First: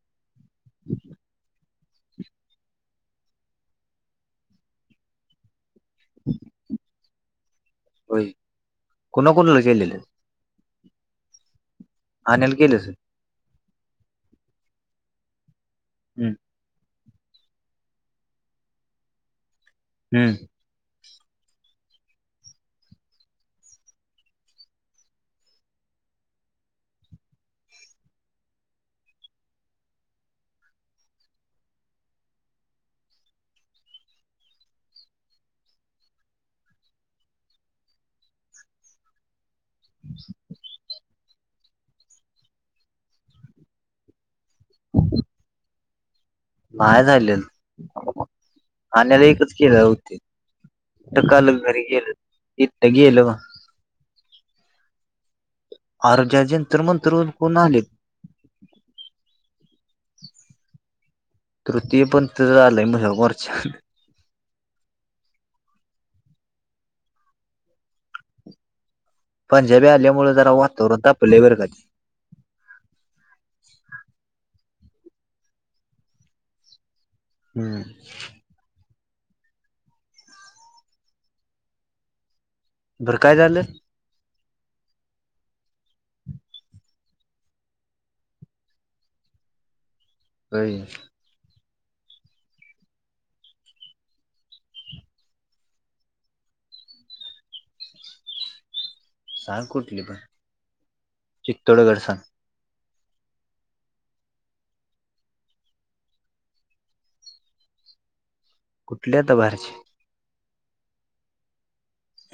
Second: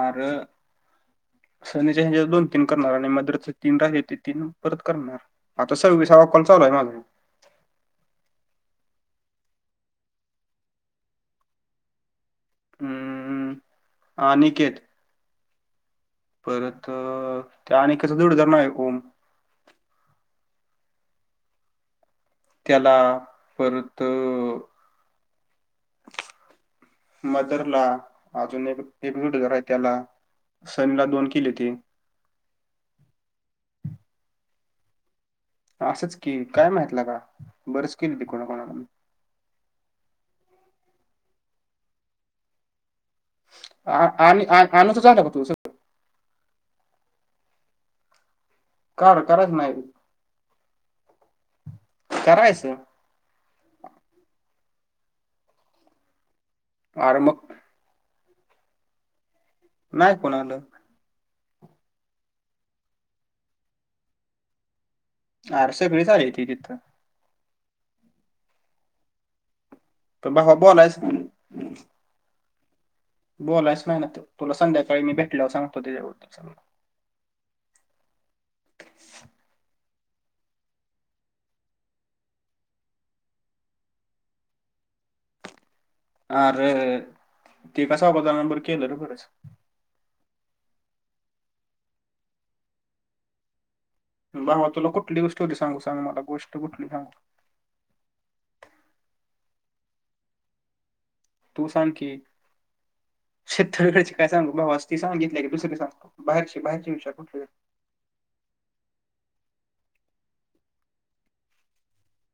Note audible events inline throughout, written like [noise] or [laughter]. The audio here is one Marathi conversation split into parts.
आर सनीच्या ह्याच्यात दोन- तीन करणार आणि मदरचे तीन राहिल्यात ते तीन परत करणार. आता सव्वीसावा कॉल चालू हाय माझा. होय. कुणा कुणाला केलेल? अन्या- अं अनिकेत. हं. परत त्या अनिकेतचा जोडीदार ना ए ओम. हम्म. त्याला परत- मदर ला अजून एक एक वूट घर आहे त्याला. सनीला दोन केलीत. असच की. काय माहीत लेका. बरेच केलते कोणा कोणाला. ह आ आ आणि आनूचं झाल का [unintelligible] नाय झालेल. का आन्याला एकच करायचं [unintelligible] नाही होते ते कालच घरी गेलेत. करायचं [unintelligible] आर, ज्या जनतर अरे मंतरवर मग कोण आलय? नाही कोण आलं. तृतीयपंथी आलंय म्हणे वरच्या- आर सि बी च आली ती तिथ. पंजाबी पण आल्यामुळे जरा भावा वातावरण बोलायचं तापलंय बर का ते. बोलायच नाही ना तू. तुला संध्याकाळी मी भेटल्यावर सांगतो त्याच्याबद्दल सगळ. हम्म. बर काय झालं? आर! ते कसं [unintelligible] केलं रे बरंच. व्हय. भावा तुला कुठली गोष्ट होती सांगू? सांग मला गोष्ट कुठली सांगू? सांग कुठली पण. तू सांग की. शेतरीकडची काय सांगू? भावा ती सांगितली की. [unintelligible] बाहेरची बाहेरची विषय कुठे. कुठली आता बाहेरची?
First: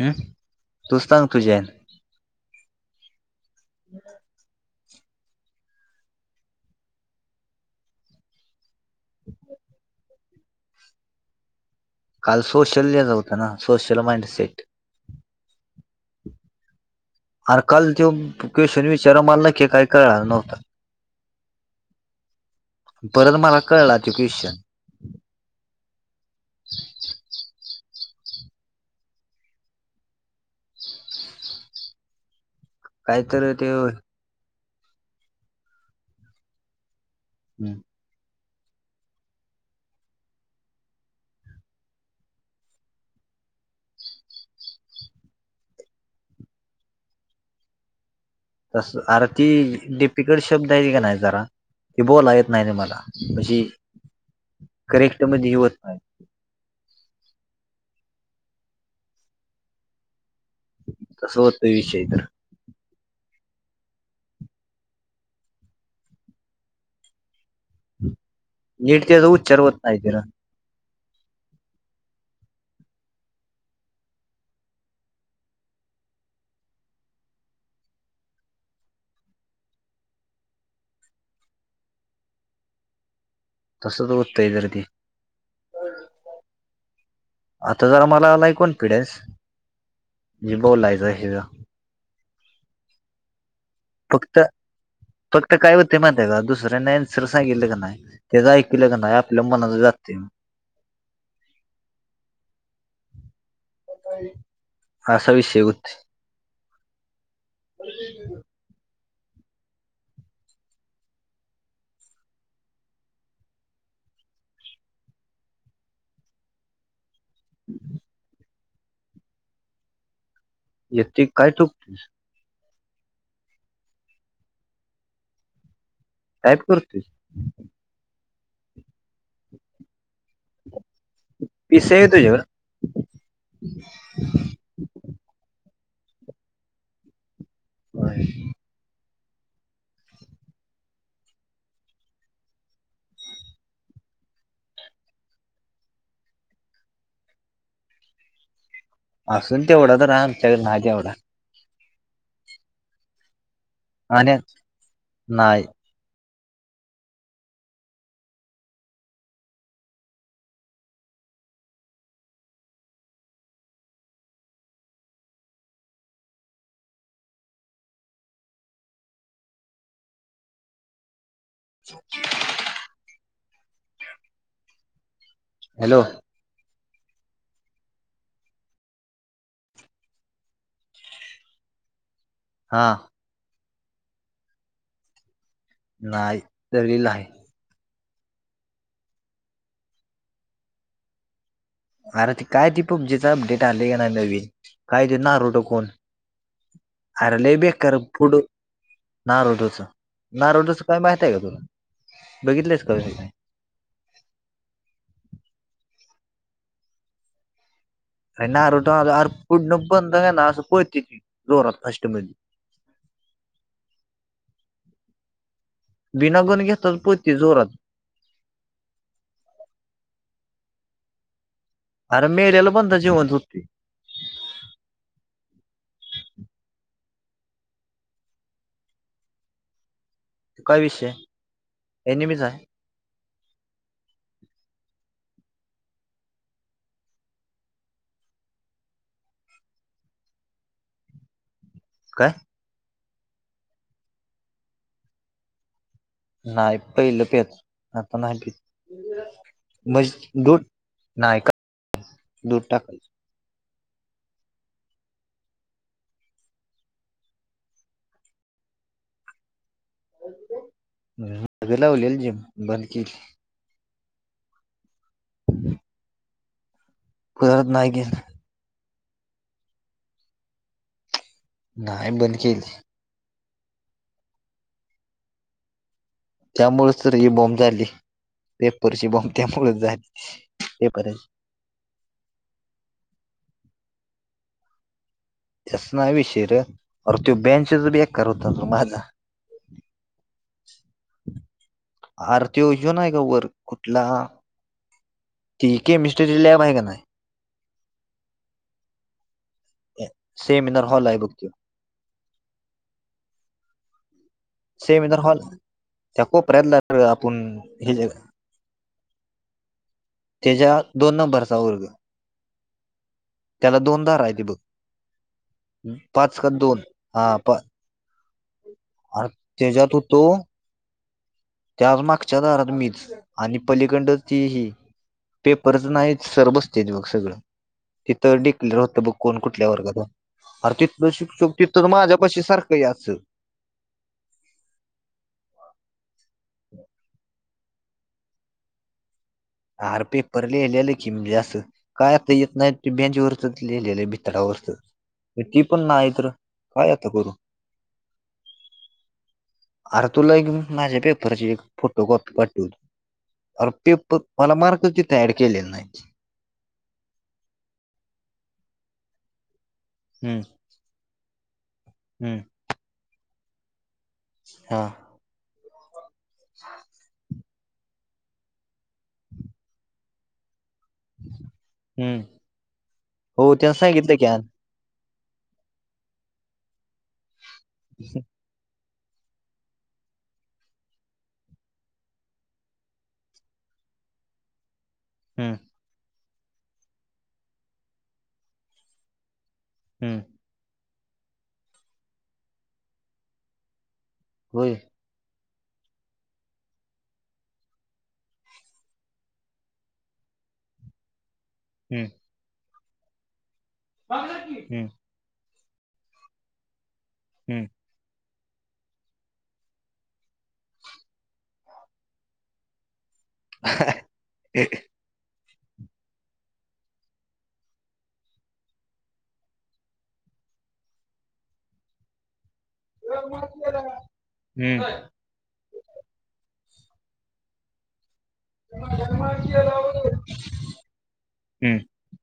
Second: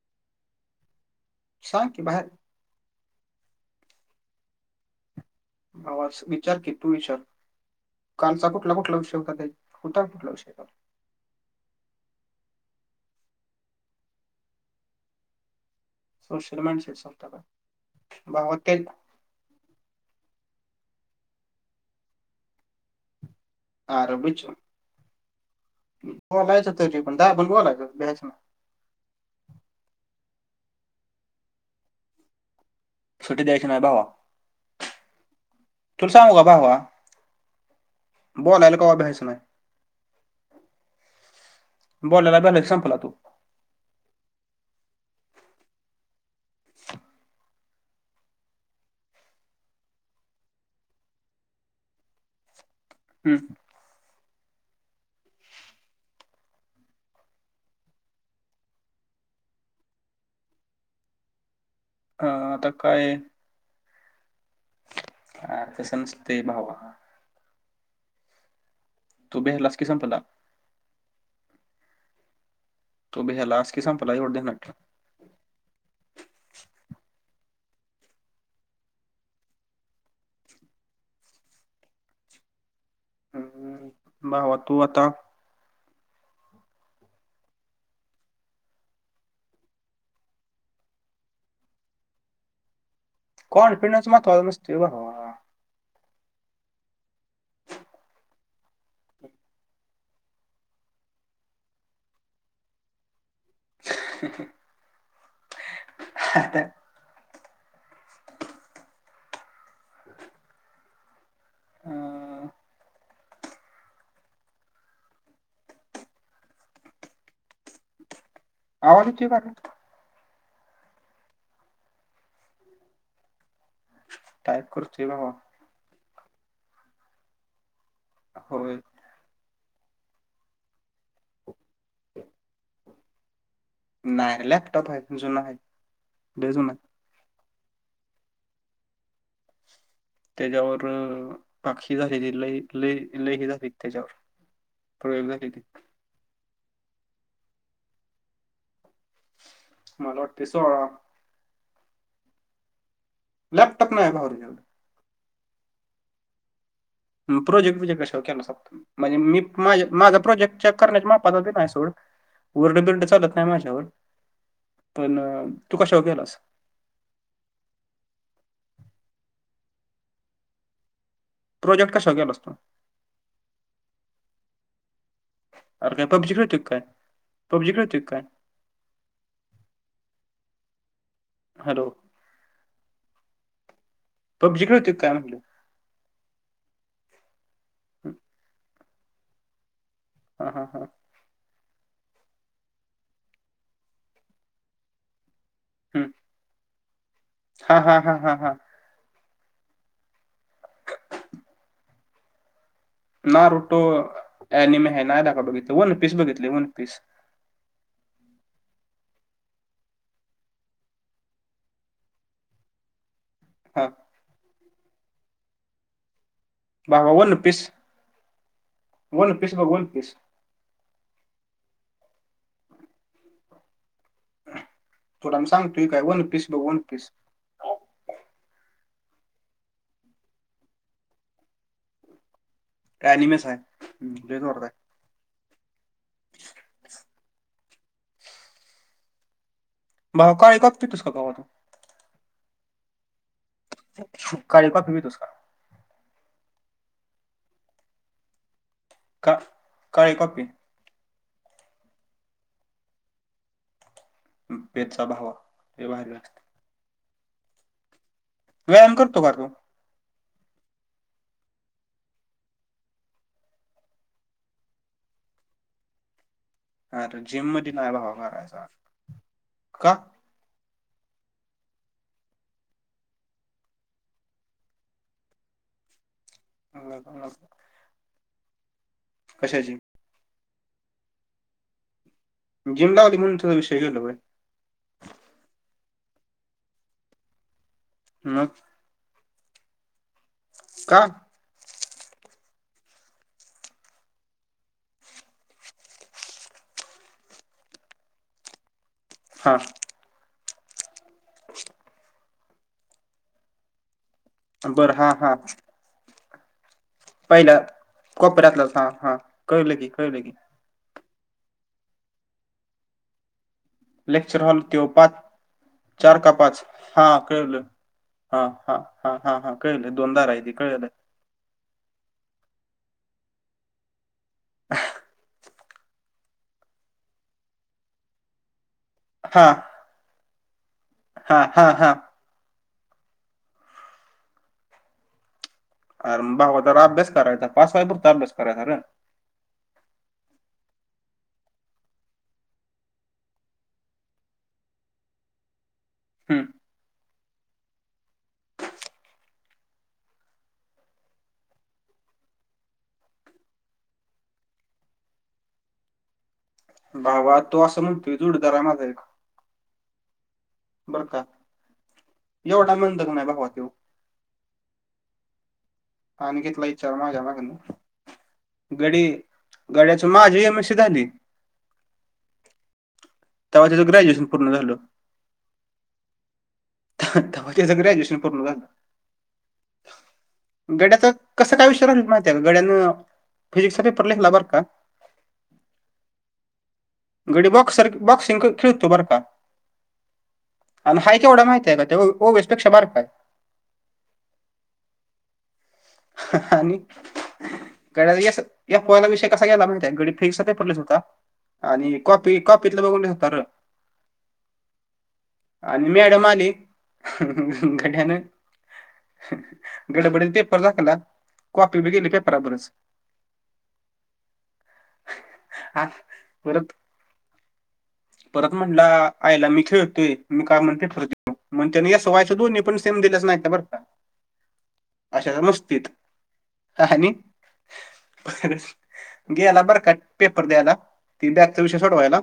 हं. तू सांग तुझ्या- ह्यानं सांग की बाहेर- हम् भावाज विचार की तू विचार. कालचा कुठला कुठला विषय होता काही? होता कुठला विषय काल? काल सोशल [unintelligible] होतं ना? Social mindset. Social mind set [unintelligible] का? भावा ते - तर मला नक्कीे काही कळालं नव्हतं. परत मला कळला ते अरे विचार क्वेश्चन. बोलायचं तरी पण. दाबून बोलायच भ्यायच नाही. काय सुटी तर द्यायची ते ना भावा. तुला सांगू का भावा? हं. बोलायला कवा भ्यायचं नाही. बोलायला भ्याला संम्पला तू. तस अरे ती डिफिकल्ट शब्द आहे ती नाही का जरा. ती बोलाय येत नाही र मला. हम्म. अशी करेक्ट म्हणजे हे होत नाही. तसा होतोय विषय. तर आं आता काय? तसं नसतंय भावा नीट तेच तू उच्चार भेलास होत की नाही संपला कीर. तू भेलास की संपला एवढ ध्यानात ठेव. हम्म. तसच होतय भावा तू गर्दी आता आता जरा मला आलाय कॉन्फिडन्स जे बोलायचय हेचा. कॉन्फिडन्स फक्त महत्वाचा नसतोय भावा. फक्त काय होते माहिती आहे का दुसऱ्यांन आंसर सागितल का नाही. तेच ऐकलं का नाही आपल्या मनात जाते. [inaudible] आशा विषय होते. [inaudible] [unintelligible] अं, [inaudible] आवाज येतोय [unintelligible] यती काय [unintelligible] काय करतोय भावा? टाईप करतोय. [unintelligible] पिसे आहे तुझ्याकडं? नाही लॅपटॉप आहे पण जुना आहे लय जुना आहे. [unintelligible] त्याच्यावर पाक्षी झालेली आहे लई लई लई हे झालेत त्याच्यावर [unintelligible] असून तेवढा तर मला वाटते आमच्या सोळा नाग एवढा. लॅपटॉप नाही भावा आणि तुझ्याकड नाही प्रोजेक्ट बीजेक्ट कशावर केला सा? म्हणजे मी माझ माझा प्रोजेक्ट चेक करण्याच्या मापातच म्या सोड. वर्ड बिर्ड चालत नाही माझ्यावर पण तू कशावर केलास? प्रोजेक्ट कशा केलास तूआ? अर हॅलो काय पब्जी खेळतोय काय? पब्जी खेळतोय काय? हॅलो हा पब्जी खेळतोय काय म्हणलं. नाही ते रील आहे. [inaudible] हा हा हा अरे ती काय ती पब्जीच अपडेट आले का नाही नवीन काय ते ना रोड कून हम्म. अर ले हा बेकार हा हा हा पुड हा नारोडोचं नारोडोचं काही माहित आहे का तुला बघितलंच का? काय नारोटो ऍनिमी आहे ना लेका बघितलं वन पीस बघितलय वन पीस. काय नारोटो आर पुढन बंद आहे ना असं पळते ती जोरात फास्ट मधी. हा बिना गण घे बाबा वन पीस वन पीस बघ वन पीस. आणि मेलेलं कोणतं जिवंत होते? थोडा सांगतोय काय वन पीस बघ, वन पीस. काय विषय [inaudible] हे नेहमीच आहे. [unintelligible] भाव काय बघतोयस का भावा? काय? तु काळी पात नेतोस का? नाही पहिलं पेत. आता नाही पित. का म्हज काळी कॉपी दू नाही का [inaudible] दूध टाकून. पेतजा भावा लय भारी लागते. व्यायाम करतो का रे तू? [inaudible] लावलेली जीम बंद केली. आरं जिम परत मध्ये नाही भावा गेलं मारायचा. का? नाय बंद केली. त्यामुळेच तरच हे बॉम्ब झाली. पेपरची बॉम्ब त्यामुळेच कशाची झाली. पेपरची जिम लावली, म्हणून तुझा विषय गेलाय व्हयं. तस नाय विषय रं. अरे तो बेंचस बेक्कार मग होता माझा. [inaudible] काय आरं तो ह्यो नाही का वर? कुठला ती केमिस्टी ची लॅब आहे का नाही. हा सेमिनार हॉल आहे बघतो. बर हा सेमिनार हा हॉल. [inaudible] त्या कोपऱ्यातला आपण पहिला हे ज कोपऱ्यातलाच हा हा कळलं की कळलं की [inaudible] त्याच्या दोन नंबरचा वर्ग. त्याला दोन दार आहे लेक्चर ते बघ हॉल त्यो पाच. चार का पाच? हा कळलं. हा हा हा हा हा कळलं, दोन दार आहे ते कळलं. त्या मागच्या दारात मीच. आणि पलीकडंन तीही पेपरच नाही सर बसते बघ सगळं. तिथ डिक्लेअर होतं बघ कोण हा कुठल्या वर्गांत अरं तिथंन हा शिक्षक, हा तिथंच हा माझ्यापाशी सारखं यायचं. अर भावा जरा अभ्यास करायचा. पास व्हाया पुरता अभ्यास करायचा रं. आरं पेपर लिहिलेलं की मी जास्त. पाहता येत नाही. बँंच वरच लिहिले भितडा वरचं ती पण नाही, तर हम्म. काय आता करू? [inaudible] अरे तुला एक माझ्या पेपरची एक फोटो कॉपी पाठवतो. अरे पेपर, मला मार्क किती ऍड केलेले नाहीत. भावा तो असं म्हणतोय जोडीदार आहे माझा एक हम्म. बरं का. हम्म. एवढा मंद हे ना भावा तो. हा. आन् मीच [unintelligible] माझ्या मागनं गडी, गड्याची माझी एन ओ सी झाली. हम हो तेव्हा त्यांना त्याचं सांगितलं ग्रॅज्युएशन की आण पूर्ण झालं आता माझं तर काय ग्रॅज्युएशन पूर्ण झालं गड्याचा कसा काय विषय राहिलत माहिती हाय काय गड्यानं फिजिक्सचा पेपर लिहीला बरं का हम्म गडी बॉक्सर बॉक्सिंग कर. खेळतो बरं का. हम् आणि हाय केवढा माहती आहे का त्यो ओवेसपेक्षा बारकाय. होय. हं हं आणि गडी एफ एफ वायला विषय कसा गेला माहिताय गडी फिनिक्सचा पेपर लिहीत होता. आणि हम्म कॉपी कॉपीतलं बघून लिहिलता र हम्म. आणि मॅडम आलि हं हं हम्म हं गड्यानं. अह ह ह गडबडीचे पेपर झापला कॉफी बी गेली पेपरा बरोबरच. [unintelligible] अहं हं हा परत. परत म्हणला आयला मी खेळतोय मी काय म्हणून पेपर दिलो म्हणतोय मी एफ वायची दोन्ही पण. सेम दिलंच नाहीतं बर का. हम्म कशाच्या मस्तीत आणि. प हं रत हम्म. गेला बरं का पेपर द्यायला ती बॅकचं विषय सोडवायला.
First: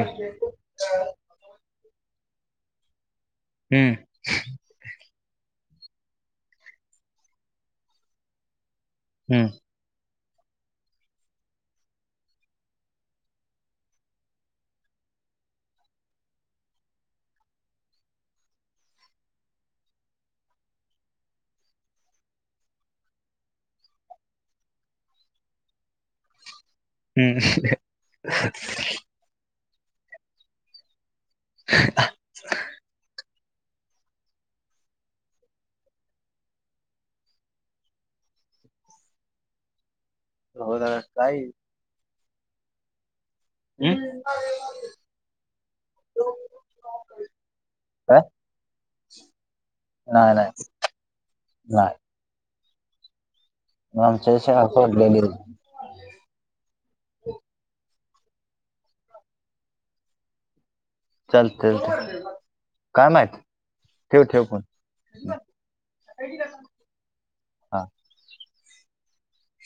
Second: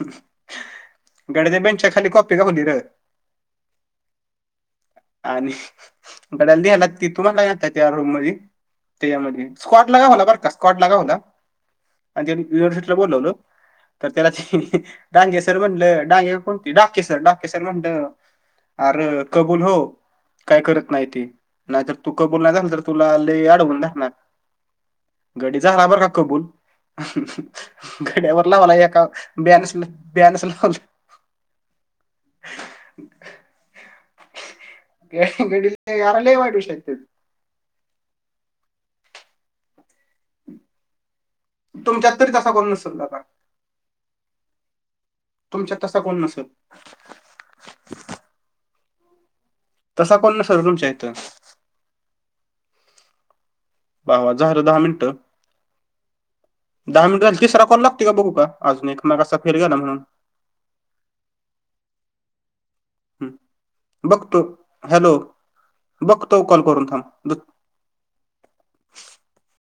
हम् ह गड्याच्या बेंचच्या खाली कॉपी घावली र हम्म. आणि अहं ह ह गड्या लीहाला तिथं होता ना त्या रूम मध्ये. ते यामध्ये स्काॅडला घातला बरं का स्काॅडला घावला आणि त्यांनी युनिव्हर्सिटीला बोलावल तर त्याला शि हीं हीं डांगेसर म्हणलं डांगे कोण ती डाकेसर डाकेसर म्हणलं. आरे कबूल हो. काय करत नाही ते नाय तु कबुल नाही झालं तर तुला लई अडवून धरणार. गडीचा झाला बर का कबूल. अहं अहं हम्म. हं गड्यावर लावला एका बॅन्स बॅन्स लावला. [unintelligible] या हं घडीला यार लय वाढू शकतं होय लगा काय हे तुमच्यात तरी तसा कोन नसल दादा काय तुमच्यात तसा कोण नसल आ. तसा कोण नसल तुमच्या इथं जा. दादा आमच्या झालं शाळा दहा मिनटं. सोडलेली दहा मिनिट झाली तिसरा कॉल लागतोय का बघू का अजून एक मघाचा फेल गेला ना चालतय चालतय ह बघतो फोन हॅलो बघतो कॉल करून थांब बघ हा